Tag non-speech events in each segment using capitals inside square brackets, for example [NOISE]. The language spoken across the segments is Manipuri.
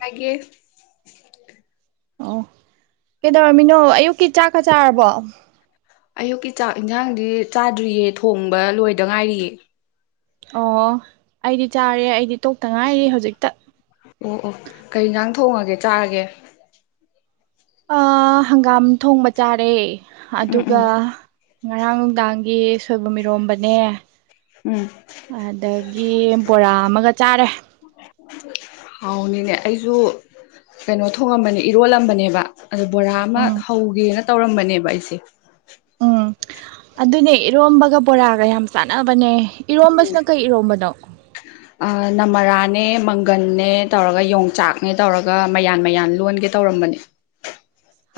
ꯍꯥꯏꯒꯦ ꯑꯣ ꯀꯩꯗꯧꯔꯝꯃꯤꯅꯣ ꯑꯌꯨꯛ ꯀꯤ ꯆꯥꯛꯀ ꯆꯥꯔꯕꯣ꯫ ꯑꯌꯨꯛꯀꯤ ꯆꯥꯛ ꯏꯟꯖꯥꯡꯗꯤ ꯆꯥꯗ꯭ꯔꯤꯌꯦ ꯊꯣꯡꯕ ꯂꯣꯏꯗ ꯉꯥꯏꯔꯤꯌꯦ꯫ ꯑꯣ ꯑꯩꯗꯤ ꯆꯥꯔꯦ ꯑꯩꯗꯤ ꯇꯣꯛꯇ ꯉꯥꯏꯔꯤ ꯍꯧꯖꯤꯛꯇ꯫ ꯑꯣ ꯑꯣ ꯀꯩ ꯖꯥꯡ ꯊꯣꯡꯉꯒꯦ ꯆꯥꯔꯒꯦ꯫ ꯑꯥ ꯍꯪꯒꯥꯝ ꯊꯣꯡꯕ ꯆꯥꯔꯦ꯫ ꯎꯝ ꯑꯗꯨꯒ ꯎꯝ ꯉꯔꯥꯡ ꯅꯨꯡꯗꯥꯡꯒꯤ ꯁꯣꯏꯕꯝ ꯏꯔꯣꯝꯕꯅꯦ ꯎꯝ ꯑꯗꯒꯤ ꯕꯣꯔꯥ ꯑꯃꯒ ꯆꯥꯔꯦ ꯍꯥꯎꯅꯤꯅꯦ ꯑꯩꯁꯨ ꯀꯩꯅꯣ ꯊꯣꯡꯉꯝꯕꯅꯤ ꯏꯔꯣꯜꯂꯝꯕꯅꯦꯕ ꯑꯗꯨ ꯕꯣꯔꯥ ꯑꯃ ꯎꯝ ꯍꯧꯒꯦꯅ ꯇꯧꯔꯝꯕꯅꯦꯕ ꯑꯩꯁꯦ ꯎꯝ ꯑꯗꯨꯅꯦ ꯏꯔꯣꯝꯕꯒ ꯕꯣꯔꯥꯒ ꯌꯥꯝ ꯆꯥꯟꯅꯕꯅꯦ ꯏꯔꯣꯝꯕꯁꯤꯅ ꯀꯩ ꯏꯔꯣꯝꯕꯅꯣ ꯑꯥ ꯅꯃꯔꯥꯅꯦ ꯃꯪꯒꯟꯅꯦ ꯇꯧꯔꯒ ꯌꯣꯡꯆꯥꯛꯅꯦ ꯇꯧꯔꯒ ꯃꯌꯥꯟ ꯃꯌꯥꯟ ꯂꯣꯟꯒꯦ ꯇꯧꯔꯝꯕꯅꯦ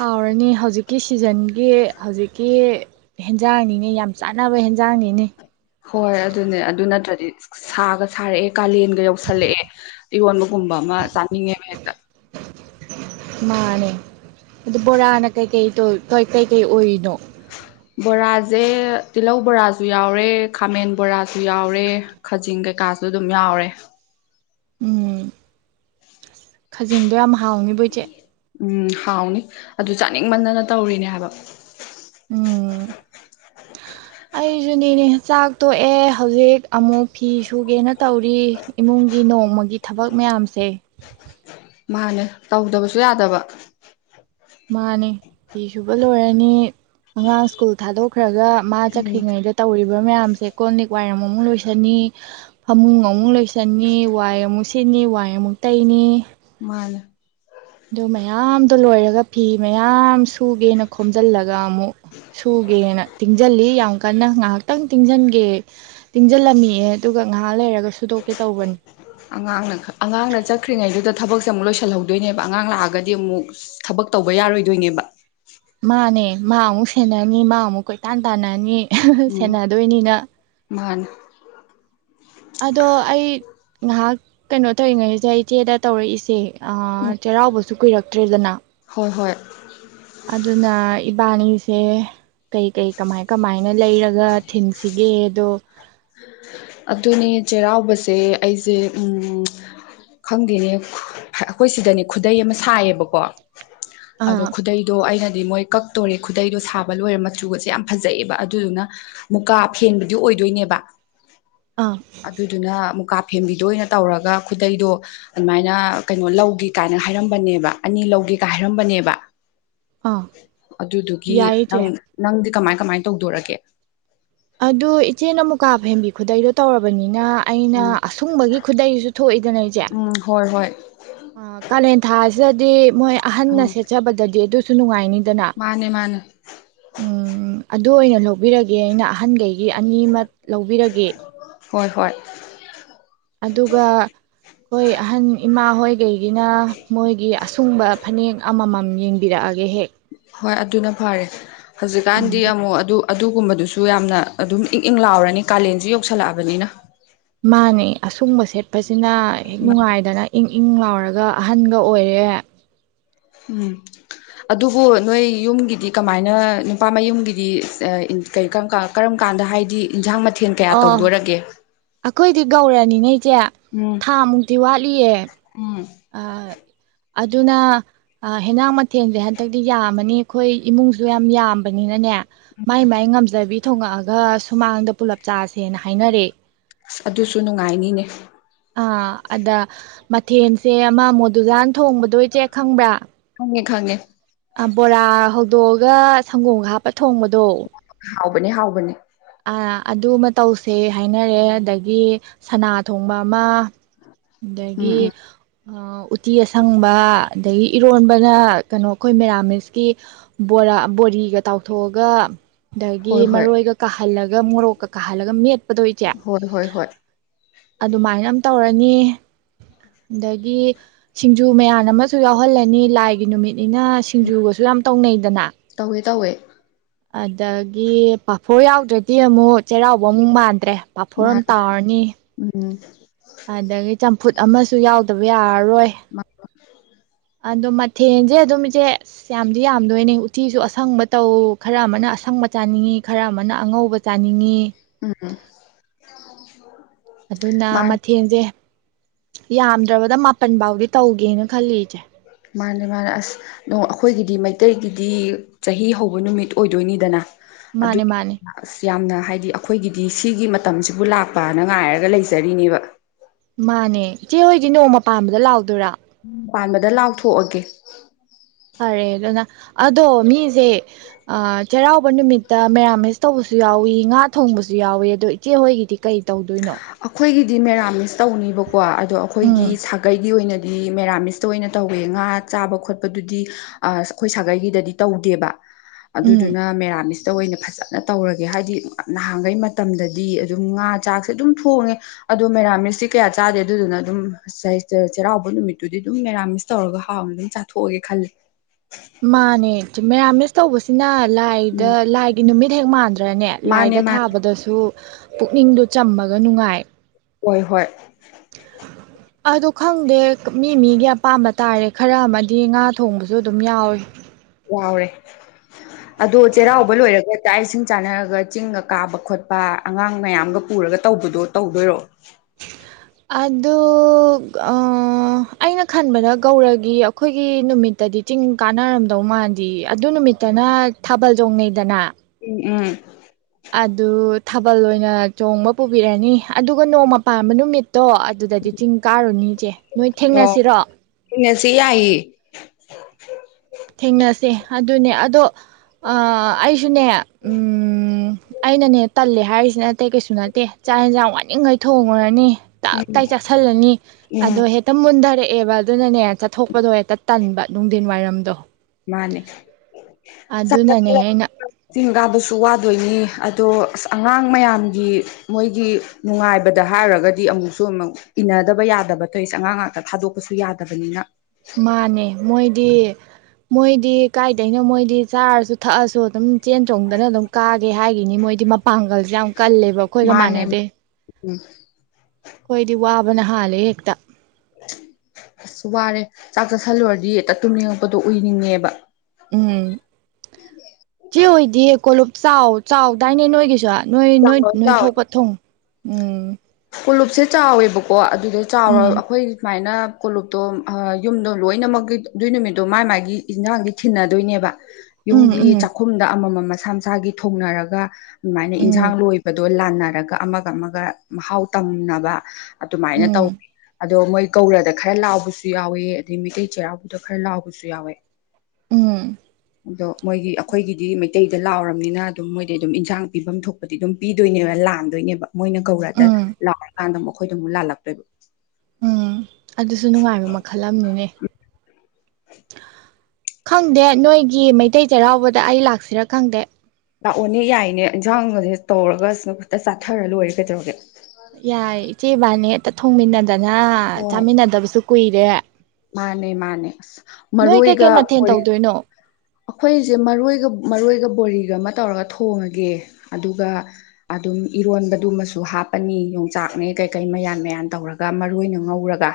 ꯍꯥꯎꯔꯅꯤ ꯍꯧꯖꯤꯛꯀꯤ ꯁꯤꯖꯟꯒꯤ ꯍꯧꯖꯤꯛꯀꯤ ꯍꯦꯟꯖꯥꯡꯅꯤꯉ ꯌꯥꯝ ꯆꯥꯅꯕ ꯍꯦꯟꯖꯥꯡꯅꯤꯅꯦ ꯍꯣꯏ ꯑꯗꯨꯅꯦ ꯑꯗꯨ ꯅꯠꯇ꯭ꯔꯗꯤ ꯁꯥꯒ ꯁꯥꯔꯛꯑꯦ ꯀꯥꯂꯦꯟꯒ ꯌꯧꯁꯜꯂꯛꯑꯦ ꯏꯔꯣꯟꯕꯒꯨꯝꯕ ꯑꯃ ꯆꯥꯅꯤꯡꯉꯦꯕ ꯍꯦꯛꯇ ꯃꯥꯅꯦ ꯑꯗꯨ ꯕꯣꯔꯥꯅ ꯀꯩꯀꯩ ꯇꯣꯏ ꯀꯩꯀꯩ ꯑꯣꯏꯔꯤꯅꯣ ꯕꯣꯔꯥꯁꯦ ꯇꯤꯜꯍꯧ ꯕꯣꯔꯥꯁꯨ ꯌꯥꯎꯔꯦ ꯈꯥꯃꯦꯟ ꯕꯣꯔꯥꯁꯨ ꯌꯥꯎꯔꯦ ꯈꯥꯖꯤꯡ ꯀꯩꯀꯥꯁꯨ ꯑꯗꯨꯝ ꯌꯥꯎꯔꯦ ꯎꯝ ꯈꯖꯤꯡꯗꯣ ꯌꯥꯝ ꯍꯥꯎꯉꯤꯕꯣꯏ ꯏꯆꯦ ꯎꯝ ꯍꯥꯎꯅꯤ ꯑꯗꯨ ꯆꯥꯅꯤꯡꯃꯟꯅꯅ ꯇꯧꯔꯤꯅꯦ ꯍꯥꯏꯕ ꯎꯝ ꯑꯩꯁꯨꯅꯤꯅꯦ ꯆꯥꯛ ꯇꯣꯛꯑꯦ ꯍꯧꯖꯤꯛ ꯑꯃꯨꯛ ꯐꯤ ꯁꯨꯒꯦꯅ ꯇꯧꯔꯤ ꯏꯃꯨꯡꯒꯤ ꯅꯣꯡꯃꯒꯤ ꯊꯕꯛ ꯃꯌꯥꯝꯁꯦ ꯥꯃꯅꯦ ꯇꯧꯗꯕꯁꯨ ꯌꯥꯗꯕ ꯃꯥꯅꯤ ꯐꯤ ꯁꯨꯕ ꯂꯣꯏꯔꯅꯤ ꯑꯉꯥꯡ ꯁ꯭ꯀꯨꯜ ꯊꯥꯗꯣꯛꯈ꯭ꯔꯒ ꯃꯥ ꯎꯝ ꯆꯠꯈ꯭ꯉꯩ ꯇꯧ ꯐ ꯃꯌꯥꯝꯁꯦ ꯀꯣꯛ ꯋꯥꯏꯔꯝ ꯑꯃꯨꯛ ꯂꯣꯏꯁꯟꯅꯤ ꯐꯃꯨꯡ ꯑꯃꯨꯛ ꯂꯣꯏꯁꯟꯅꯤ ꯋꯥꯏ ꯑꯃꯨꯛ ꯁꯤꯠꯅꯤ ꯋꯥꯏ ꯑꯃꯨꯛ ꯇꯩꯅꯤ ꯃꯥꯅꯦ ꯑꯗꯨ ꯃꯌꯥꯝꯗꯣ ꯂꯣꯏꯔꯒ ꯐꯤ ꯃꯌꯥꯝ ꯁꯨꯒꯦꯅ ꯈꯣꯝꯖꯤꯜꯂꯒ ꯑꯃꯨꯛ ꯁꯨꯒꯦꯅ ꯇꯤꯡꯖꯤꯜꯂꯤ ꯌꯥꯝ ꯀꯟꯅ ꯉꯥꯏꯍꯥꯛꯇꯪ ꯇꯤꯡꯁꯤꯟꯒꯦ ꯇꯤꯡꯁꯤꯜꯂꯝꯃꯤꯑꯦ ꯑꯗꯨꯒ ꯉꯥꯏꯍꯥꯛ ꯂꯩꯔꯒ ꯁꯨꯗꯣꯛꯀꯦ ꯇꯧꯕꯅꯤ ꯑꯉꯥꯡꯅ ꯑꯉꯥꯡꯅ ꯆꯠꯈ꯭ꯔꯤꯉꯩꯗꯨꯗ ꯊꯕꯛꯁꯦ ꯑꯃꯨꯛ ꯂꯣꯏꯁꯤꯜꯍꯧꯗꯣꯏꯅꯦꯕ ꯑꯉꯥꯡ ꯂꯥꯛꯑꯒꯗꯤ ꯑꯃꯨꯛ ꯊꯕꯛ ꯇꯧꯕ ꯌꯥꯔꯣꯏꯗꯣꯏꯅꯦꯕ ꯃꯥꯅꯦ ꯃꯥ ꯑꯃꯨꯛ ꯁꯦꯟꯅꯅꯤ ꯃꯥ ꯑꯃꯨꯛ ꯀꯣꯏꯇꯥꯟ ꯇꯥꯟꯅꯅꯤ ꯎꯝ ꯁꯦꯟꯅꯗꯣꯏꯅꯤꯅ ꯃꯥꯅꯦ ꯑꯗꯣ ꯑꯩ ꯉꯥꯏꯍꯥꯛ ꯀꯩꯅꯣ ꯇꯧꯔꯤꯉꯩꯁꯦ ꯏꯆꯦꯗ ꯇꯧꯔꯛꯏꯁꯦ ꯑ ꯆꯩꯔꯥꯎꯕꯁꯨ ꯀꯨꯏꯁꯨ ꯀꯨꯏꯔꯛꯇ꯭ꯔꯦꯗꯅ ꯍꯣꯏ ꯍꯣꯏ ꯑꯗꯨꯅ ꯏ ꯏꯕꯥꯅꯤꯁꯦ ꯀꯩ ꯀꯩ ꯀꯃꯥꯏ ꯀꯃꯥꯏ ꯅ ꯂꯩꯔꯒ ꯊꯤꯟꯁꯤꯒꯦ ꯗꯣ ꯑꯗꯨꯅꯦ ꯆꯩꯔꯥꯎꯕꯁꯦ ꯑꯩꯁꯦ ꯎꯝ ꯈꯪꯗꯦꯅꯦ ꯑꯩꯈꯣꯏ ꯁꯤꯗꯅꯦ ꯈꯨꯗꯩ ꯑꯃ ꯁꯥꯏꯌꯦꯕꯀꯣ ꯑꯗꯣ ꯑꯥ ꯈꯨꯗꯩꯗꯣ ꯑꯩꯅ ꯍꯥꯏꯗꯤ ꯃꯣꯏ ꯀꯛꯇꯣꯔꯦ ꯈꯨꯗꯩꯗꯣ ꯁꯥꯕ ꯂꯣꯏꯔꯦ ꯃꯆꯨꯒꯥꯁꯦ ꯌꯥꯝꯐꯖꯩꯌꯦꯕ ꯥ ꯑꯗꯨꯗꯨꯅ ꯃꯨꯀꯥ ꯐꯦꯟꯕꯗꯤ ꯑꯣꯏꯗꯣꯏꯅꯦꯕ ꯑꯥ ꯑꯗꯨꯏꯗꯨꯅ ꯃꯨꯛꯀꯥ ꯐꯦꯝꯕꯤꯗ ꯑꯣꯏꯅ ꯇꯧꯔꯒ ꯈꯨꯗꯩꯗꯣ ꯑꯗꯨꯃꯥꯏꯅ ꯀꯩꯅꯣ ꯂꯧꯒꯦ ꯀꯥꯏꯅ ꯍꯥꯏꯔꯝꯕꯅꯦꯕ ꯑꯅꯤ ꯂꯧꯒꯦ ꯀꯥꯏ ꯍꯥꯏꯔꯝꯕꯅꯦꯕ ꯑꯥ ꯑꯗꯨꯗꯨꯒꯤ ꯌꯥꯏ ꯏꯆꯦ ꯅꯪ ꯅꯪꯗꯤ ꯀꯃꯥꯏ ꯀꯃꯥꯏ ꯇꯧꯗꯣꯔꯒꯦ ꯑꯗꯨ ꯏꯆꯦꯅ ꯑꯃꯨꯀꯥꯞ ꯍꯦꯝꯕꯤ ꯈꯨꯗꯩꯗꯣ ꯇꯧꯔꯕꯅꯤ ꯑꯩꯅ ꯑꯩꯅ ꯎꯝ ꯑꯁꯨꯡꯕꯒꯤ ꯈꯨꯗꯩꯁꯨ ꯊꯣꯛꯏꯗꯅ ꯏꯆꯦ ꯎꯝ ꯍꯣꯏ ꯍꯣꯏ ꯑ ꯀꯥꯂꯦꯟ ꯊꯥꯁꯤꯗꯗꯤ ꯃꯣꯏ ꯑꯍꯟꯅ ꯁꯦꯠꯆꯕꯗꯗꯤ ꯑꯗꯨ ꯁ ꯅꯨꯡꯉꯥꯏꯅꯤ ꯃꯥꯅꯦ-ꯃꯥꯅꯦ꯫ ꯎꯝ ꯑꯗꯨ ꯑꯣꯏꯅ ꯂꯧꯕꯤꯔꯒꯦ ꯑꯩꯅ꯫ ꯑꯍꯟꯈꯩꯒꯤ ꯑꯅꯤꯃꯛ ꯂꯧꯕꯤꯔꯒꯦ꯫ ꯍꯣꯏ ꯍꯣꯏ꯫ ꯑꯗꯨꯒ ꯈꫭꯏ ꯑꯍꯟ ꯏꯃꯥ ꯍꯣꯏꯒꯩꯒꯤꯅ ꯃꯣꯏꯒꯤ ꯑꯁꯨꯡꯕ ꯐꯅꯦꯛ ꯑꯃꯃꯝ ꯝ ꯌꯦꯡꯕꯤꯔꯛꯑꯒꯦ ꯍꯦꯛ ꯍꯣꯏ ꯑꯗꯨꯅ ꯐꯔꯦ꯫ ꯍꯧꯖꯤꯛꯀꯥꯟꯗꯤ ꯎꯝ ꯑꯃꯨꯛ ꯑꯗꯨ ꯑꯗꯨꯒꯨꯝꯕꯗꯨꯁꯨ ꯌꯥꯝꯅ ꯑꯗꯨꯝ ꯏꯪ ꯏꯪ ꯂꯥꯎꯔꯅꯤ ꯀꯥꯂꯦꯟꯁꯨ ꯌꯧꯁꯜꯂꯛꯑꯕꯅꯤꯅ꯫ ꯃꯥꯅꯦ ꯑꯁꯨꯝꯕꯁꯦ ꯄꯁꯤꯅ ꯍꯦꯛ ꯅꯨꯡꯉꯥꯏꯗꯅ ꯏꯡ ꯏꯪ ꯂꯥꯎꯔꯒ ꯑꯍꯟꯒ ꯑꯣꯏꯔꯦ ꯎꯝ ꯑꯗꯨꯕꯨ ꯅꯣꯏ ꯌꯨꯝꯒꯤꯗꯤ ꯀꯃꯥꯏꯅ ꯅꯨꯄꯥ ꯃꯌꯨꯝꯒꯤꯗꯤ ꯏꯟ ꯀꯔꯤ ꯀꯔꯝ ꯀꯥꯟꯗ ꯍꯥꯏꯗꯤ ꯏꯟꯖꯥꯡ ꯃ ꯑ ꯑꯈꯣꯏꯗꯤ ꯧꯔꯅꯤꯅꯦ ꯑꯩꯆꯦ ꯎꯝ ꯊꯥ ꯃꯨꯛꯇꯤ ꯋꯥꯠꯂꯤꯌꯦ꯫ ꯑ ꯑꯗꯨꯅ ꯍꯦꯟꯅꯥꯡ ꯃꯊꯦꯜꯁꯦ ꯍꯟꯗꯛꯇꯤ ꯌꯥꯝꯃꯅꯤ ꯑꯩꯈꯣꯏ ꯏꯃꯨꯡꯁꯨ ꯌꯥꯝ ꯌꯥꯝꯕꯅꯤꯅꯅꯦ ꯃꯥꯏ ꯃꯥꯏ ꯉꯝꯖꯕꯤ ꯊꯣꯉꯛꯑꯒ ꯁꯨꯃꯥꯡꯗ ꯄꯨꯜꯂꯞ ꯆꯥꯁꯦꯅ ꯍꯥꯏꯅꯔꯦꯑꯦ꯫ ꯑꯁ ꯑꯗꯨꯁꯨ ꯅꯨꯡꯉꯥꯏꯅꯤꯅꯦ꯫ ꯑꯥ ꯑꯗ ꯃꯊꯦꯜꯁꯦ ꯑꯃ ꯃꯣꯗꯨꯂꯥꯥꯟ ꯊꯣꯡꯕꯗꯨ ꯏꯆꯦ ꯈꯪꯕ꯭ꯔꯥ꯫ ꯈꯪꯉꯦ ꯈꯪꯉꯦ ꯑ ꯕꯣꯔꯥ ꯍꯧ ꯗꯣꯛꯑꯒ ꯁꯪꯒꯣꯝꯒ ꯍꯥꯞꯄ ꯊꯣꯡꯕꯗꯣ ꯍꯥꯎꯕꯅꯦ ꯍꯥꯎꯕꯅꯦ꯫ ꯑ ꯑꯗꯨꯃ ꯇꯧꯁꯦ ꯍꯥꯏꯅꯔꯦ ꯑꯗꯒꯤ ꯁꯅꯥ ꯊꯣꯡꯕ ꯑꯃ ꯎꯝ ꯑꯗꯒꯤ ꯎꯝ ꯎꯇꯤ ꯑꯁꯪꯕ ꯑꯗꯒꯤ ꯏꯔꯣꯟꯕꯅ ꯀꯩꯅꯣ ꯑꯩꯈꯣꯏ ꯃꯦꯔꯥꯃꯤꯁꯀꯤ ꯕꫭꯔꯥ ꯕꯣꯔꯤꯒ ꯇꯥꯎꯊꯣꯛꯑꯒ ꯑꯗꯒꯤ ꯍꯣꯏ ꯍꯣꯏ ꯃꯔꫭꯏꯒ ꯍꯜꯂꯒ ꯃꯣꯔꯣꯛꯀ ꯀꯥꯍꯜꯂꯒ ꯃꯦꯠ ꯄꯗꫭ ꯏꯆꯦ ꯍꯣꯏ ꯍꯣꯏ ꯍꯣꯏ ꯑꯗꯨꯃꯥꯏꯅ ꯑꯝ ꯇꯧꯔꯦ ꯅꯤ ꯗꯒꯤ ꯁꯤꯡꯖꯨ ꯃꯌꯥꯟ ꯑꯃꯁꯨ ꯌꯥꯎꯍꯜꯂꯅꯤ ꯂꯥꯏꯒꯤ‌ ꯅꯨꯃꯤꯠꯅꯤꯅ ꯁꯤꯡꯖꯨꯒꯁꯨ ꯌꯥꯝ ꯊꯧꯅꯩ ꯇꯧ ꯍꯋꯦ ꯇꯧ ꯍꯋꯦ ꯑꯗꯒꯤ ꯄꯥꯐꯣꯔ ꯌꯥꯎꯗ꯭ꯔꯗꯤ ꯑꯃꯨꯛ ꯆꯩꯔꯥꯎꯕ ꯑꯃꯨꯛ ꯃꯥꯟꯗ꯭ꯔꯦ ꯄꯥꯐꯣꯔ ꯑꯃ ꯃꯥꯅꯦ ꯇꯥꯔꯅꯤ ꯎꯝ ꯑꯗꯒꯤ ꯆꯝꯐꯨꯠ ꯑꯃꯁꯨ ꯌꯥꯎꯗꯕ ꯌꯥꯥ ꯣꯏ ꯑꯗꯣ ꯊꯦꯟꯁꯦ ꯑꯗꯨꯝ ꯏꯆꯦ ꯑ ꯌꯥꯝꯗꯤ ꯌꯥꯝꯗꯣꯏꯅꯦ ꯎꯇꯤꯁꯨ ꯑꯁꯪꯕ ꯇꯧ ꯈꯔ ꯑꯃꯅ ꯑꯁꯪꯕ ꯆꯥꯅꯤꯡꯏꯤ ꯈꯔ ꯑꯃꯅ ꯑꯉꯧꯕ ꯆꯥꯅꯤꯡꯏꯤ ꯎꯝ ꯑꯗꯨꯅ ꯃꯥꯅꯦ ꯃꯊꯦꯜꯁꯦ ꯌꯥꯝꯗ꯭ꯔꯕꯗ ꯃꯥꯄꯜ ꯐꯥꯎꯗꯤ ꯇꯧꯒꯦꯅ ꯈꯜꯂꯤ ꯏꯆꯦ ꯃꯥꯅꯦ ꯃꯥꯅꯦ ꯑꯁ ꯅ ꯑꯩꯈꯣꯏꯒꯤꯗꯤ ꯃꯩꯇꯩꯒꯤꯗꯤ ꯆꯍꯤ ꯍꯧꯕ ꯅꯨꯃꯤꯠ ꯑꯣꯏꯗꯣꯏꯅꯤꯗꯅ ꯑꯗꯨ ꯃꯥꯅꯦ ꯃꯥꯅꯦ ꯑꯁ ꯌꯥꯝꯅ ꯍꯥꯏꯗꯤ ꯑꯩꯈꯣꯏꯒꯤꯗꯤ ꯁꯤꯒꯤ ꯃꯇꯝꯁꯤꯕꯨ ꯂꯥꯛꯄꯅ ꯉꯥꯏꯔꯒ ꯂꯩꯖꯔꯤꯅꯦꯕ ꯃꯥꯅꯦ ꯏꯆꯦ ꯍꯣꯏꯗꯤ ꯅꯣꯡꯃ ꯄꯥꯟꯕꯗ ꯂꯥꯎꯗꯣꯏꯔꯥ ꯎ ꯄꯥꯟꯕꯗ ꯂꯥꯎꯊꯣꯛꯑꯒꯦ ꯐꯔꯦ ꯑꯗꯨꯅ ꯑꯗꯣ ꯃꯤꯁꯦ ꯆꯩꯔꯥꯎꯕ ꯅꯨꯃꯤꯠꯇ ꯃꯦꯔꯥꯃꯤꯁ ꯇꯧꯕꯁꯨ ꯌꯥꯎꯋꯤ ꯉꯥ ꯊꯣꯡꯕꯁꯨ ꯌꯥꯎꯋꯤ ꯑꯗꯣ ꯏꯆꯦꯍꯣꯏꯒꯤꯗꯤ ꯀꯩ ꯇꯧꯗꯣꯏꯅꯣ ꯑꯩꯈꯣꯏꯒꯤꯗꯤ ꯃꯦꯔꯥꯃꯤꯁ ꯇꯧꯅꯤꯕꯀꯣ ꯀꯣ ꯑꯗꯣ ꯑꯩꯈꯣꯏꯒꯤ ꯎꯝ ꯁꯥꯒꯩꯒꯤ ꯑꯣꯏꯅꯗꯤ ꯍꯥꯏꯗꯤ ꯃꯦꯔꯥꯃꯤꯁꯇ ꯑꯣꯏꯅ ꯇꯧꯋꯦ ꯉꯥ ꯆꯥꯕ ꯈꯣꯠꯄꯗꯨꯗꯤ ꯑꯩꯈꯣꯏ ꯁꯥꯒꯩꯒꯤꯗꯗꯤ ꯇꯧꯗꯦꯕ ꯎꯝ ꯑꯗꯨꯗꯨꯅ ꯃꯦꯔꯥꯃꯤꯁ ꯇ ꯑꯣꯏꯅ ꯐꯖꯅ ꯇꯧꯔꯒꯦ ꯍꯥꯏꯗꯤ ꯅꯍꯥꯟꯈꯩ ꯃꯇꯝꯗꯗꯤ ꯑꯗꯨꯝ ꯉꯥ ꯆꯥꯛꯁꯦ ꯑꯗꯨꯝ ꯊꯣꯡꯉꯦ ꯑꯗꯣ ꯃꯦꯔꯥꯃꯤꯁꯇꯤ ꯀꯌꯥ ꯆꯥꯗꯦ ꯑꯗꯨꯗꯨꯅ ꯑꯗꯨꯝ ꯉꯁꯥꯏ ꯆꯩꯔꯥꯎꯕ ꯅꯨꯃꯤꯠꯇꯨꯗꯤ ꯑꯗꯨꯝ ꯃꯦꯔꯥꯃꯤꯁ ꯇꯧꯔꯒ ꯍꯥꯎꯅ ꯑꯗꯨꯝ ꯆꯥꯊꯣꯛꯑꯒꯦ ꯈꯜꯂꯤꯦ ꯃꯥꯅꯦ ꯃꯌꯥꯝꯃꯦꯁ ꯇꯧꯕꯁꯤꯅ ꯂꯥꯏꯗ ꯎꯝ ꯂꯥꯏꯒꯤ ꯅꯨꯃꯤꯠ ꯍꯦꯛ ꯃꯥꯟꯗ꯭ꯔꯅꯦ ꯂꯥꯏꯗ ꯃꯥꯅꯦ ꯃꯥꯅꯦ ꯊꯥꯕꯗꯁꯨ ꯄꯨꯛꯅꯤꯡꯗꯣ ꯆꯝꯃꯒ ꯅꯨꯡꯉꯥꯏ ꯍꯣꯏ ꯍꯣꯏ ꯑ ꯈꯪꯗꯦ ꯃꯤ ꯃꯤꯒꯤ ꯑꯄꯥꯝꯕ ꯇꯥꯔꯦ ꯈꯔ ꯑꯃꯗꯤ ꯉꯥ ꯊꯣꯡꯕꯁꯨ ꯑꯗꯨꯝ ꯌꯥꯎꯏ ꯌꯥꯎꯔꯦ ꯑꯗꯣ ꯆꯩꯔꯥꯎꯕ ꯂꯣꯏꯔꯒ ꯆꯥꯛ ꯏꯁꯤꯡ ꯆꯥꯟꯅꯔꯒ ꯆꯤꯡꯒ ꯀꯥꯕ ꯈꯣꯠꯄ ꯑꯉꯥꯡ ꯃꯌꯥꯝꯒ ꯄꯨꯔꯒ ꯇꯧꯕꯗꯣ ꯇꯧꯗꯣꯏꯔꯣ ꯑ ꯑꯩꯅ ꯈꯟꯕꯗ ꯒꯧꯔꯒꯤ ꯑꯩꯈꯣꯏꯒꯤ ꯅꯨꯃꯤꯠꯇꯗꯤ ꯆꯤꯡ ꯀꯥꯟꯅꯔꯝꯗꯧ ꯃꯥꯗꯤ ꯑꯗꯨ ꯅꯨꯃꯤꯠꯇꯅ ꯊꯥꯕꯜ ꯆꯣꯡꯉꯩꯗꯅ ꯎꯝ ꯎꯝ ꯊꯥꯕꯜ ꯑꯣꯏꯅ ꯆꯣꯡꯕ ꯄꯨꯕꯤꯔꯅꯤ ꯑꯗꯨꯒ ꯅꯣꯡꯃ ꯄꯥꯝ ꯅꯨꯃꯤꯠ ꯇꯣ ꯑꯗꯨꯗꯗꯤ ꯆꯤꯡ ꯀꯥꯔꯨꯅꯤ ꯏꯆꯦ ꯅꯣꯏ ꯊꯦꯡꯅꯁꯤꯔꯣ ꯁꯤ ꯍꯥꯏꯏ ꯊꯦꯡꯅꯁꯦ ꯑꯗꯨꯅꯦ ꯑꯗꯣ ꯑꯩꯁꯨꯅꯦ ꯑꯩꯅꯅꯦ ꯇꯜꯂꯦ ꯍꯥꯏꯔꯤꯁꯤ ꯅꯠꯇꯦ ꯀꯩꯁꯨ ꯅꯠꯇꯦ ꯆꯥꯛ ꯌꯦꯟꯁꯥꯡ ꯋꯥꯅꯤꯡꯉꯩ ꯊꯣꯡꯉꯨꯔꯅꯤ ꯇꯞꯇꯥꯏ ꯆꯥꯥꯁꯜꯂꯅꯤ ꯎꯝ ꯑꯗꯣ ꯍꯦꯛꯇ ꯃꯨꯟꯊꯔꯛꯑꯦ ꯑꯦ ꯋꯥꯗꯨ ꯅꯅꯦ ꯆꯠꯊꯣꯛꯄꯗꯣ ꯍꯦꯛꯇ ꯇꯟꯕ ꯅꯨꯡꯊꯤꯟ ꯋꯥꯏꯔꯝꯗꯣ ꯃꯥꯅꯦ ꯑꯗꯨꯅꯅꯦ ꯆꯥꯎꯈꯠꯂꯛ ꯑꯩꯅ ꯆꯤꯡ ꯀꯥꯕꯁꯨ ꯋꯥꯗꯣꯏꯅꯤ ꯑꯗꯣ ꯑꯁ ꯑꯉꯥꯡ ꯃꯌꯥꯝꯒꯤ ꯃꯣꯏꯒꯤ ꯅꯨꯡꯉꯥꯏꯕꯗ ꯍꯥꯏꯔꯒꯗꯤ ꯑꯃꯨꯛꯁꯨ ꯑꯃꯨꯛ ꯏꯟꯅꯗꯕ ꯌꯥꯗꯕ ꯇꯧꯔꯤꯁꯦ ꯑꯉꯥꯡ ꯉꯥꯛꯇ ꯊꯥꯗꯣꯛꯄꯁꯨ ꯌꯥꯗꯕꯅꯤꯅ ꯃꯥꯅꯦ ꯃꯣꯏꯗꯤ ꯃꯣꯏꯗꯤ ꯀꯥꯏꯗꯩꯅꯣ ꯃꯣꯏꯗꯤ ꯆꯥꯔꯁꯨ ꯊꯛꯑꯁꯨ ꯑꯗꯨꯝ ꯆꯦꯟ ꯆꯣꯡꯗꯅ ꯑꯗꯨꯝ ꯀꯥꯒꯦ ꯍꯥꯏ ꯅꯤ ꯃꯣꯏꯗꯤ ꯃꯄꯥꯡꯒꯜꯁꯨ ꯌꯥꯝ ꯀꯜꯂꯦꯕ ꯑꯩꯈꯣꯏꯒ ꯃꯥꯅꯦ ꯃꯥꯟꯅꯗꯦ ꯎꯝ ꯑꯩꯈꯣꯏꯗꯤ ꯋꯥꯕꯅ ꯍꯥꯂꯦ ꯍꯛꯇ ꯑꯁ ꯋꯥꯔꯦ ꯆꯥꯛ ꯆꯥꯁꯜꯂꯨꯔꯗꯤ ꯍꯛꯇ ꯇꯨꯝꯅꯤꯡꯉꯛꯄꯗꯣ ꯎꯏꯅꯤꯡꯉꯦꯕ ꯎꯝ ꯆꯦ ꯍꯣꯏꯗꯤ ꯀꯣꯂꯨꯞꯞ ꯆꯥꯎ ꯆꯥꯎꯗꯥꯏꯅꯦ ꯅꯣꯏꯒꯤꯁꯨ ꯅꯣꯏ ꯅꯣꯏ ꯆꯥꯎꯔꯣ ꯅꯣꯏ ꯆꯥꯎꯔꯣ ꯊꯣꯛꯄ ꯊꯣꯡꯉꯣ ꯎꯝ ꯐꯜꯂꯨꯞꯁꯦ ꯆꯥꯎꯋꯦꯕꯀꯣ ꯑꯗꯨꯗ ꯆꯥꯎꯔ ꯎꯝ ꯑꯩꯈꯣꯏ ꯁꯨꯃꯥꯏꯅ ꯀꯣꯂꯨꯞꯇꯣ ꯌꯨꯝꯗꯣ ꯂꯣꯏꯅꯃꯛꯀꯤ ꯑꯗꯨꯏ ꯅꯨꯃꯤꯠꯇꯣ ꯃꯥꯥꯏ ꯃꯥꯒꯤ ꯌꯦꯟꯁꯥꯡꯗꯤ ꯊꯤꯟꯅꯗꯣꯏꯅꯦꯕ ꯎꯝ ꯌꯨꯝꯒꯤ ꯎꯝ ꯆꯥꯛꯈꯨꯝꯗ ꯑꯃꯃꯝ [UNINTELLIGIBLE] ꯃꯁꯥ ꯃꯁꯥꯒꯤ ꯊꯣꯡꯅꯔꯒ ꯑꯗꯨꯃꯥꯏꯅ ꯏꯟꯁꯥꯡ ꯎꯝ ꯂꯣꯏꯕꯗꯣ ꯂꯥꯟ ꯅꯔꯒ ꯑꯃꯒ ꯑꯃꯒ ꯃꯍꯥꯎ ꯇꯥꯪꯅꯕ ꯑꯗꯨꯃꯥꯏꯅ ꯎꯝ ꯇꯧꯋ ꯑꯗꯣ ꯃꯣꯏ ꯒꯧꯔꯗ ꯈꯔ ꯂꯥꯎꯕꯁꯨ ꯌꯥꯎꯋꯦ ꯑꯗꯩ ꯃꯤꯇꯩꯩ ꯆꯩꯔꯥꯎꯕꯗ ꯈꯔ ꯂꯥꯎꯕꯁꯨ ꯌꯥꯎꯋꯦ ꯎꯝ ꯑꯗꯣ ꯃꯣꯏꯒꯤ ꯑꯩꯈꯣꯏꯒꯤꯗꯤ ꯃꯩꯇꯩꯗ ꯂꯥꯎꯔꯕꯅꯤꯅ ꯑꯗꯨꯝ ꯃꯣꯏꯗꯤ ꯑꯗꯨꯝ ꯏꯟꯁꯥꯡ ꯄꯤꯐꯝ ꯊꯣꯛꯄꯗꯤ ꯑꯗꯨꯝ ꯄꯤꯗꯣꯏꯅꯦꯕ ꯂꯥꯟꯗꯣꯏꯅꯦꯕ ꯃꯣꯏꯅ ꯀꯧ ꯎꯝ [UNINTELLIGIBLE] ꯂꯥꯎꯔꯀꯥꯟꯗ ꯑꯃꯨꯛ ꯑꯩꯈꯣꯏꯅ ꯑꯃꯨꯛ ꯂꯥꯜꯂꯛꯇꯣꯏꯕ ꯎꯝ ꯑꯗꯨꯁꯨ ꯅꯨꯡꯉꯥꯏꯕ ꯃꯈꯜ ꯑꯃꯅꯤꯅꯦ ꯈꯪꯗꯦ ꯅꯣꯏꯒꯤ ꯃꯩꯇꯩ ꯆꯩꯔꯥꯎꯕꯗ ꯑꯩ ꯂꯥꯛꯁꯤꯔꯥ ꯈꯪꯗꯦ ꯂꯥꯛꯑꯣꯅꯦ ꯌꯥꯏꯅꯦ ꯏꯟꯁꯥꯡꯁꯦ ꯇꯧꯔꯒ [UNINTELLIGIBLE] ꯆꯥꯊꯔ ꯂꯣꯏꯔꯦ ꯀꯩꯗꯧꯔꯒꯦ ꯌꯥꯏ ꯏꯆꯦ ꯏꯕꯅꯤ [UNINTELLIGIBLE] ꯊꯣꯡꯃꯤꯟꯅ ꯗꯅ ꯍꯣꯏ ꯆꯥꯃꯤꯟꯅꯗꯕꯁꯨ ꯀꯨꯏꯔꯦ ꯃꯥꯅꯦ ꯃꯥꯅꯦ ꯅꯣꯏ ꯃꯔꯣꯏꯒ ꯀꯩꯀꯩ ꯃꯊꯦꯜ ꯕꯣꯔꯤ ꯇꯧꯗꯣꯏꯅꯣ ꯑꯩꯈꯣꯏꯁꯦ ꯃꯔꯣꯏ ꯃꯔꯣꯏꯒ ꯕꯣꯔꯤꯒ ꯑꯃ ꯇꯧꯔꯒ ꯊꯣꯡꯉꯒꯦ ꯑꯗꯨꯒ ꯑꯗꯨꯝ ꯏꯔꯣꯟꯕꯗꯨꯃꯁꯨ ꯍꯥꯞꯄꯅꯤ ꯌꯣꯡꯆꯥꯛꯅꯦ ꯀꯩꯀꯩ ꯃꯌꯥꯟ ꯃꯌꯥꯟ ꯇꯧꯔꯒ ꯃꯔꯣꯏꯅ ꯉꯧꯔꯒ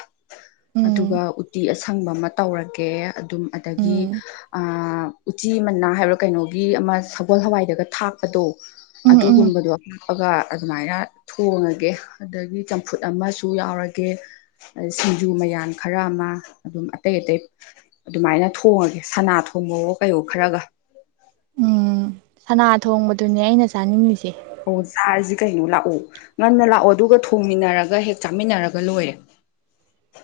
ꯑꯗꯨꯒ ꯎꯝ ꯎꯇꯤ ꯑ [UNINTELLIGIBLE] ꯑꯁꯪꯕ ꯑꯃ ꯇꯧꯔꯒꯦ ꯑꯗꯨꯝ ꯑꯗꯒꯤ ꯎꯝ ꯑꯥ ꯎꯆꯤ ꯃꯅꯥ ꯍꯥꯏꯕ꯭ꯔꯥ ꯀꯩꯅꯣꯒꯤ ꯑꯃ ꯁꯒꯣꯜ ꯍꯋꯥꯏꯗꯒ ꯊꯥꯛꯄꯗꯣ ꯎꯝ ꯎꯝ ꯑꯗꯨꯒꯨꯝꯕꯗꯣ ꯊꯣꯛꯑꯒ ꯑꯗꯨꯃꯥꯏꯅ ꯊꯣꯡꯉꯒꯦ ꯑꯗꯨꯗꯒꯤ ꯆꯝꯐꯨꯠ ꯑꯃꯁꯨ ꯌꯥꯎꯔꯒꯦ ꯁꯤꯡꯖꯨ ꯃꯌꯥꯟ ꯈꯔ ꯑꯃ ꯑꯗꯨꯝ ꯑꯇꯩ ꯑꯇꯩ ꯑꯗꯨꯃꯥꯏꯅ ꯊꯣꯡꯉꯒꯦ ꯁꯅꯥ [UNINTELLIGIBLE] [UNINTELLIGIBLE] ꯀꯩꯍꯣ ꯈꯔꯒ ꯎꯝ ꯁꯅꯥ ꯊꯣꯡꯕꯗꯨꯅꯦ ꯑꯩꯅ ꯆꯥꯅꯤꯡꯉꯁꯦ ꯑꯣ ꯁꯥꯔꯁꯤ ꯀꯩꯅꯣ ꯂꯥꯛꯑꯣ ꯉꯟꯅ ꯂꯥꯛꯑꯣ ꯑꯗꯨꯒ ꯊꯣꯡꯃꯤꯟꯅꯔꯒ ꯍꯦꯛ ꯆꯥꯃꯤꯟꯅꯔꯒ ꯂꯣꯏꯔꯦ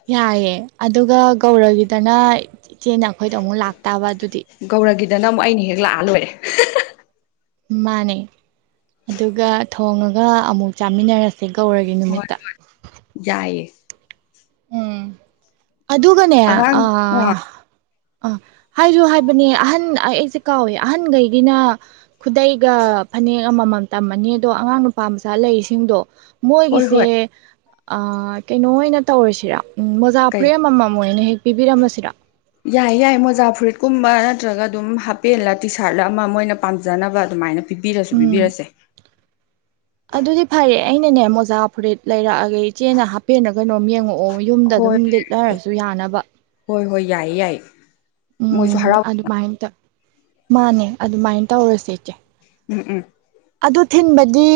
ꯌꯥꯏꯌꯦ ꯑꯗꯨꯒ ꯒꯧꯔꯒꯤꯗꯅ ꯏꯆꯦꯅ ꯑꯩꯈꯣꯏꯗꯣ ꯑꯃꯨꯛ ꯂꯥꯛꯇꯥꯕ ꯑꯗꯨꯗꯤ ꯒꯧꯔꯒꯤ ꯗ ꯅ ꯑꯃꯨꯛ ꯑꯩꯅ ꯍꯦꯛ ꯂꯥꯛꯑ ꯂꯣꯏꯔꯦ ꯃꯥꯅꯦ ꯑꯗꯨꯒ ꯊꯣꯡꯉꯒ ꯑꯃꯨꯛ ꯆꯥꯃꯤꯟꯅꯔ ꯁꯦ ꯒꯧꯔꯒꯤ ꯍꯣꯏ ꯅꯨꯃꯤꯠꯇ ꯌꯥꯏꯌꯦ ꯑꯗꯨꯒꯅꯦ ꯑ ꯑꯉꯥꯡ ꯑ ꯑꯥ ꯍꯥꯏꯁꯨ ꯍꯥꯏꯕꯅꯦ ꯑꯍꯟ ꯑꯩꯁꯦ ꯀꯥꯎꯋꯦ ꯑꯍꯟꯈꯩꯒꯤꯅ ꯈꯨꯗꯩꯒ ꯐꯅꯦꯛ ꯑꯃꯃꯝ ꯇꯝꯃꯅꯤ ꯑꯗꯣ ꯑꯉꯥꯡ ꯅꯨꯄꯥ ꯃꯆꯥ ꯂꯩꯔꯤꯁꯤꯡꯗꯣ ꯍꯣꯏ ꯍꯣꯏ ꯃꯣꯏꯒꯤꯁꯦ ꯑ ꯀꯩꯅꯣ ꯑꯣꯏꯅ ꯇꯧꯔꯁꯤꯔ ꯎꯝ ꯃꯣꯖꯥ ꯀꯩ ꯐꯨꯔꯤꯠ ꯑꯃꯃꯝ ꯑꯣꯏꯅ ꯍꯦꯛ ꯄꯤꯕꯤꯔꯝꯃꯁꯤꯔ ꯌꯥꯏ ꯌꯥꯏ ꯃꯣꯖꯥ ꯐꯨꯔꯤꯠꯀꯨꯝꯕ ꯅꯠꯇ꯭ꯔꯒ ꯑꯗꯨꯝ ꯍꯥꯄꯦꯜꯂ ꯇꯤ ꯁꯥꯔꯠꯂ ꯑꯃ ꯃꯣꯏꯅ ꯄꯥꯝꯖꯅꯕ ꯑꯗꯨꯃꯥꯏꯅ ꯄꯤꯕꯤꯔꯁꯨ ꯎꯝ ꯄꯤꯕꯤꯔꯁꯦ ꯑꯗꯨꯗꯤ ꯐꯔꯦ ꯑꯩꯅꯅꯦ ꯃꯣꯖꯥ ꯐꯨꯔꯤꯠ ꯂꯩꯔꯛꯑꯒꯦ ꯏꯆꯦꯅ ꯍꯥꯞꯄꯦꯟꯅ ꯀꯩꯅꯣꯝ ꯌꯦꯡꯉꯛꯑꯣ ꯌꯨꯝꯗ ꯑꯗꯨꯝ ꯍꯣꯏ ꯂꯤꯠꯅꯔꯁꯨ ꯌꯥꯅꯕ ꯌꯥꯏ ꯌꯥꯏ ꯃꯣꯏꯁꯨ ꯎꯝ ꯍꯔꯥꯎ ꯑꯗꯨꯃꯥꯏꯅ ꯇꯧ ꯃꯥꯅꯦ ꯑꯗꯨꯃꯥꯏꯅ ꯇꯧꯔꯁꯦ ꯏꯆꯦ ꯎꯝ ꯎꯝ ꯑꯗꯨ ꯊꯤꯟꯕꯗꯤ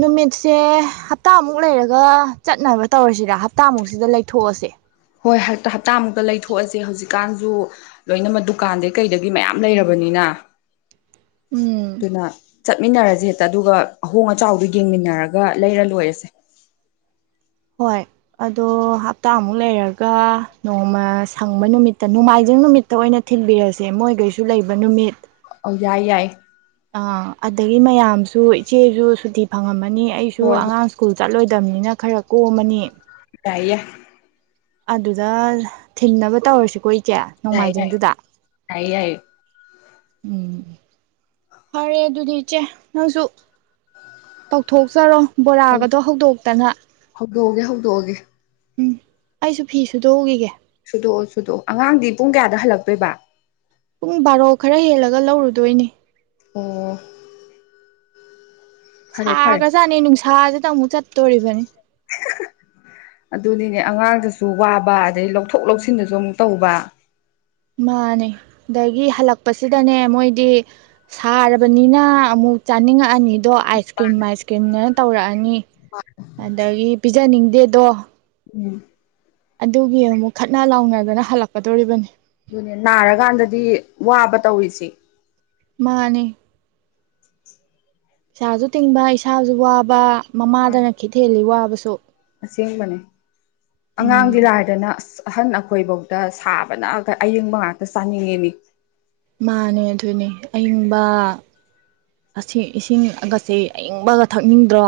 ꯅꯨꯃꯤꯠꯁꯦ ꯍꯞꯇꯥꯃꯨꯛ ꯂꯩꯔꯒ ꯆꯠꯅꯕ ꯇꯧꯔꯁꯤꯔ ꯍꯞꯇꯥꯃꯨꯛꯁꯤꯗ ꯂꯩꯊꯣꯛꯑꯁꯦ ꯍꯣꯏ ꯍꯟꯗꯛ ꯍꯞ ꯇꯥꯃꯨꯛꯇ ꯂꯩꯊꯣꯛꯑꯁꯦ ꯍꯧꯖꯤꯛ ꯍꯧꯖꯤꯀꯥꯟꯁꯨ ꯂꯣꯏꯅꯃꯛ ꯗꯨꯀꯥꯟꯗꯩ ꯀꯩꯗꯒꯤ ꯃꯌꯥꯝ ꯂꯩꯔꯕꯅꯤꯅ ꯎꯝ ꯑꯗꯨꯅ ꯆꯠꯃꯤꯟꯅꯔꯁꯦ ꯍꯦꯛꯇ ꯑꯗꯨꯒ ꯑꯍꯣꯡ ꯑꯆꯥꯎꯗꯣ ꯌꯦꯡꯃꯤꯟꯅꯔꯒ ꯂꯩꯔ ꯂꯣꯏꯔꯦꯁꯦ ꯍꯣꯏ ꯑꯗꯣ ꯍꯞꯇꯥꯃꯨꯛ ꯂꯩꯔꯒ ꯅꯣꯡꯃ ꯁꯪꯕ ꯅꯨꯃꯤꯠꯇ ꯅꯣꯡꯃꯥꯏꯖꯤꯡ ꯅꯨꯃꯤꯠꯇ ꯑꯣꯏꯅ ꯊꯤꯟꯕꯤꯔꯁꯦ ꯃꯣꯏꯒꯩꯁꯨ ꯂꯩꯕ ꯅꯨꯃꯤꯠ ꯑꯣ ꯌꯥꯏ ꯌꯥꯏ ꯑꯥ ꯑꯗꯒꯤ ꯃꯌꯥꯝꯁꯨ ꯏꯆꯦꯁꯨ ꯁꯨꯇꯤ ꯐꯪꯉꯝꯃ ꯑꯅꯤ ꯑꯩꯁꯨ ꯍꯣꯏ ꯍꯣꯏ ꯑꯉꯥꯡ ꯁ꯭ꯀꯨꯜ ꯆꯠꯂꯣꯏꯗꯕꯅꯤꯅ ꯈꯔ ꯀꯣꯝꯃꯅꯤ ꯌꯥꯏꯌꯦ ꯌꯥꯢꯌꯦ ꯑꯗꯨꯗ ꯊꯤꯟꯅꯕ ꯇꯧꯔꯁꯤꯀꯣ ꯆꯦ ꯌꯥꯏ ꯌꯥꯏ ꯅꯣꯡꯃꯥꯏꯖꯤꯡꯗꯨꯗ ꯌꯥꯏꯌꯦ ꯌꯥꯏꯌꯦ ꯎꯝ ꯐꯔꯦ ꯑꯗꯨꯗꯤ ꯏꯆꯦ ꯅꯪꯁꯨ ꯇꯧꯊꯣꯛꯆꯔꯣ ꯕꯣꯔꯥꯒꯗꯣ ꯍꯧꯗꯣꯛꯇꯅ ꯌꯧꯒꯦ ꯍꯧꯗꯣꯛꯑꯒꯦ ꯎꯝ ꯑꯩꯁꯨ ꯐꯤ ꯁꯨꯗꯣꯛꯎꯈꯤꯒꯦ ꯁꯨꯗꯣꯛꯑꯣ ꯁꯨꯗꯣꯛꯑꯣ ꯑꯉꯥꯡꯗꯤ ꯄꯨꯡ ꯀꯌꯥꯗ ꯍꯜꯂꯛꯇꯣꯏꯕ ꯄꯨꯡ ꯕꯥꯔꯣ ꯈꯔ ꯍꯦꯜꯂꯒ ꯂꯧꯔꯨꯗꯣꯏꯅꯦ ꯑꯣ ꯐꯔꯦ ꯐꯔꯦ ꯁꯥꯒꯖꯥꯠꯅꯤ ꯅꯨꯡꯁꯥꯁꯦ ꯇꯃꯨ ꯆꯠ ꯇꯧꯔꯤꯔꯤꯕꯅꯤ ꯗꯁꯨ ꯋꯥꯕ ꯑꯗꯗꯒꯤ ꯂꯧꯊꯣꯛ ꯂꯧꯁꯤꯟꯗꯁꯨ ꯑꯃꯨꯛ ꯇꯧꯕ ꯃꯥꯅꯦ ꯑꯗꯒꯤ ꯍꯜꯂꯛꯄꯁꯤꯗꯅꯦ ꯃꯣꯏꯗꯤ ꯁꯥꯔꯕꯅꯤꯅ ꯑꯃꯨꯛ ꯆꯥꯅꯤꯡꯉꯛꯑꯅꯤ ꯗꯣ ꯑꯥꯏꯁ ꯀ꯭ꯔꯤꯝ ꯃꯥꯏꯁ ꯀ꯭ꯔꯤꯝ ꯅ ꯇꯧꯔꯛꯑꯅꯤ ꯑꯗꯒꯤ ꯄꯤꯖꯅꯤꯡꯗꯦ ꯗꯣ ꯎꯝ ꯑꯗꯨꯒꯤ ꯑꯃꯨꯛ ꯈꯠꯅ ꯂꯥꯎꯅꯗꯅ ꯍꯜꯂꯛꯀꯗꯣꯔꯤꯕꯅꯤ ꯑꯗꯨꯅꯦ ꯅꯥꯔꯀꯥꯟꯗꯗꯤ ꯋꯥꯕ ꯇꯧꯔꯤꯁꯦ ꯃꯥꯅꯦ ꯄꯩꯥꯁꯨ ꯇꯤꯡꯕ ꯏꯁꯥꯁꯨ ꯋꯥꯕ ꯃꯥꯅꯤ ꯃꯃꯥꯗꯅ ꯈꯤꯠ ꯊꯦꯜꯂꯤ ꯋꯥꯕꯁꯨ ꯁꯣ ꯑꯁꯦꯡꯕꯅꯦ ꯑꯉꯥꯡꯗꯤ ꯎꯝ ꯂꯥꯏꯗꯅ ꯑꯁ ꯑꯍꯟ ꯑꯩꯈꯣꯏꯕꯧꯗ ꯁꯥꯕꯅ ꯑꯌꯡꯕ ꯉꯥꯛꯇ ꯆꯥꯅꯤꯡꯉꯤ ꯃꯤ ꯃꯥꯅꯦ ꯑꯗꯨꯅꯦ ꯑꯌꯤꯡꯕ ꯑꯁꯤ ꯏꯁꯤꯡꯒꯁꯦ ꯑꯌꯤꯡꯕꯒ ꯊꯛꯅꯤꯡꯗ꯭ꯔꯣ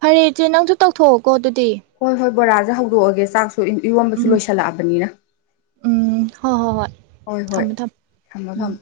ꯐꯔꯦ ꯏꯆꯦ ꯅꯪꯁꯨ ꯇꯧꯊꯣꯛꯑꯣꯀꯣ ꯑꯗꯨꯗꯤ ꯍꯣꯏ ꯍꯣꯏ ꯕꯣꯔꯥꯁꯦ ꯍꯧꯗꯣꯛꯑꯒꯦ ꯆꯥꯡ ꯏꯌꯣꯟꯕꯁꯨ ꯎꯝ ꯂꯣꯏꯁꯜꯂꯛꯑꯕꯅꯤꯅ ꯎꯝ ꯍꯣꯏ ꯍꯣꯏ ꯍꯣꯏ ꯍꯣꯏ ꯍꯣꯏ ꯊꯝꯃꯦ ꯊꯝꯃꯦ ꯊꯝꯃꯣ ꯎꯝ ꯊꯝꯃ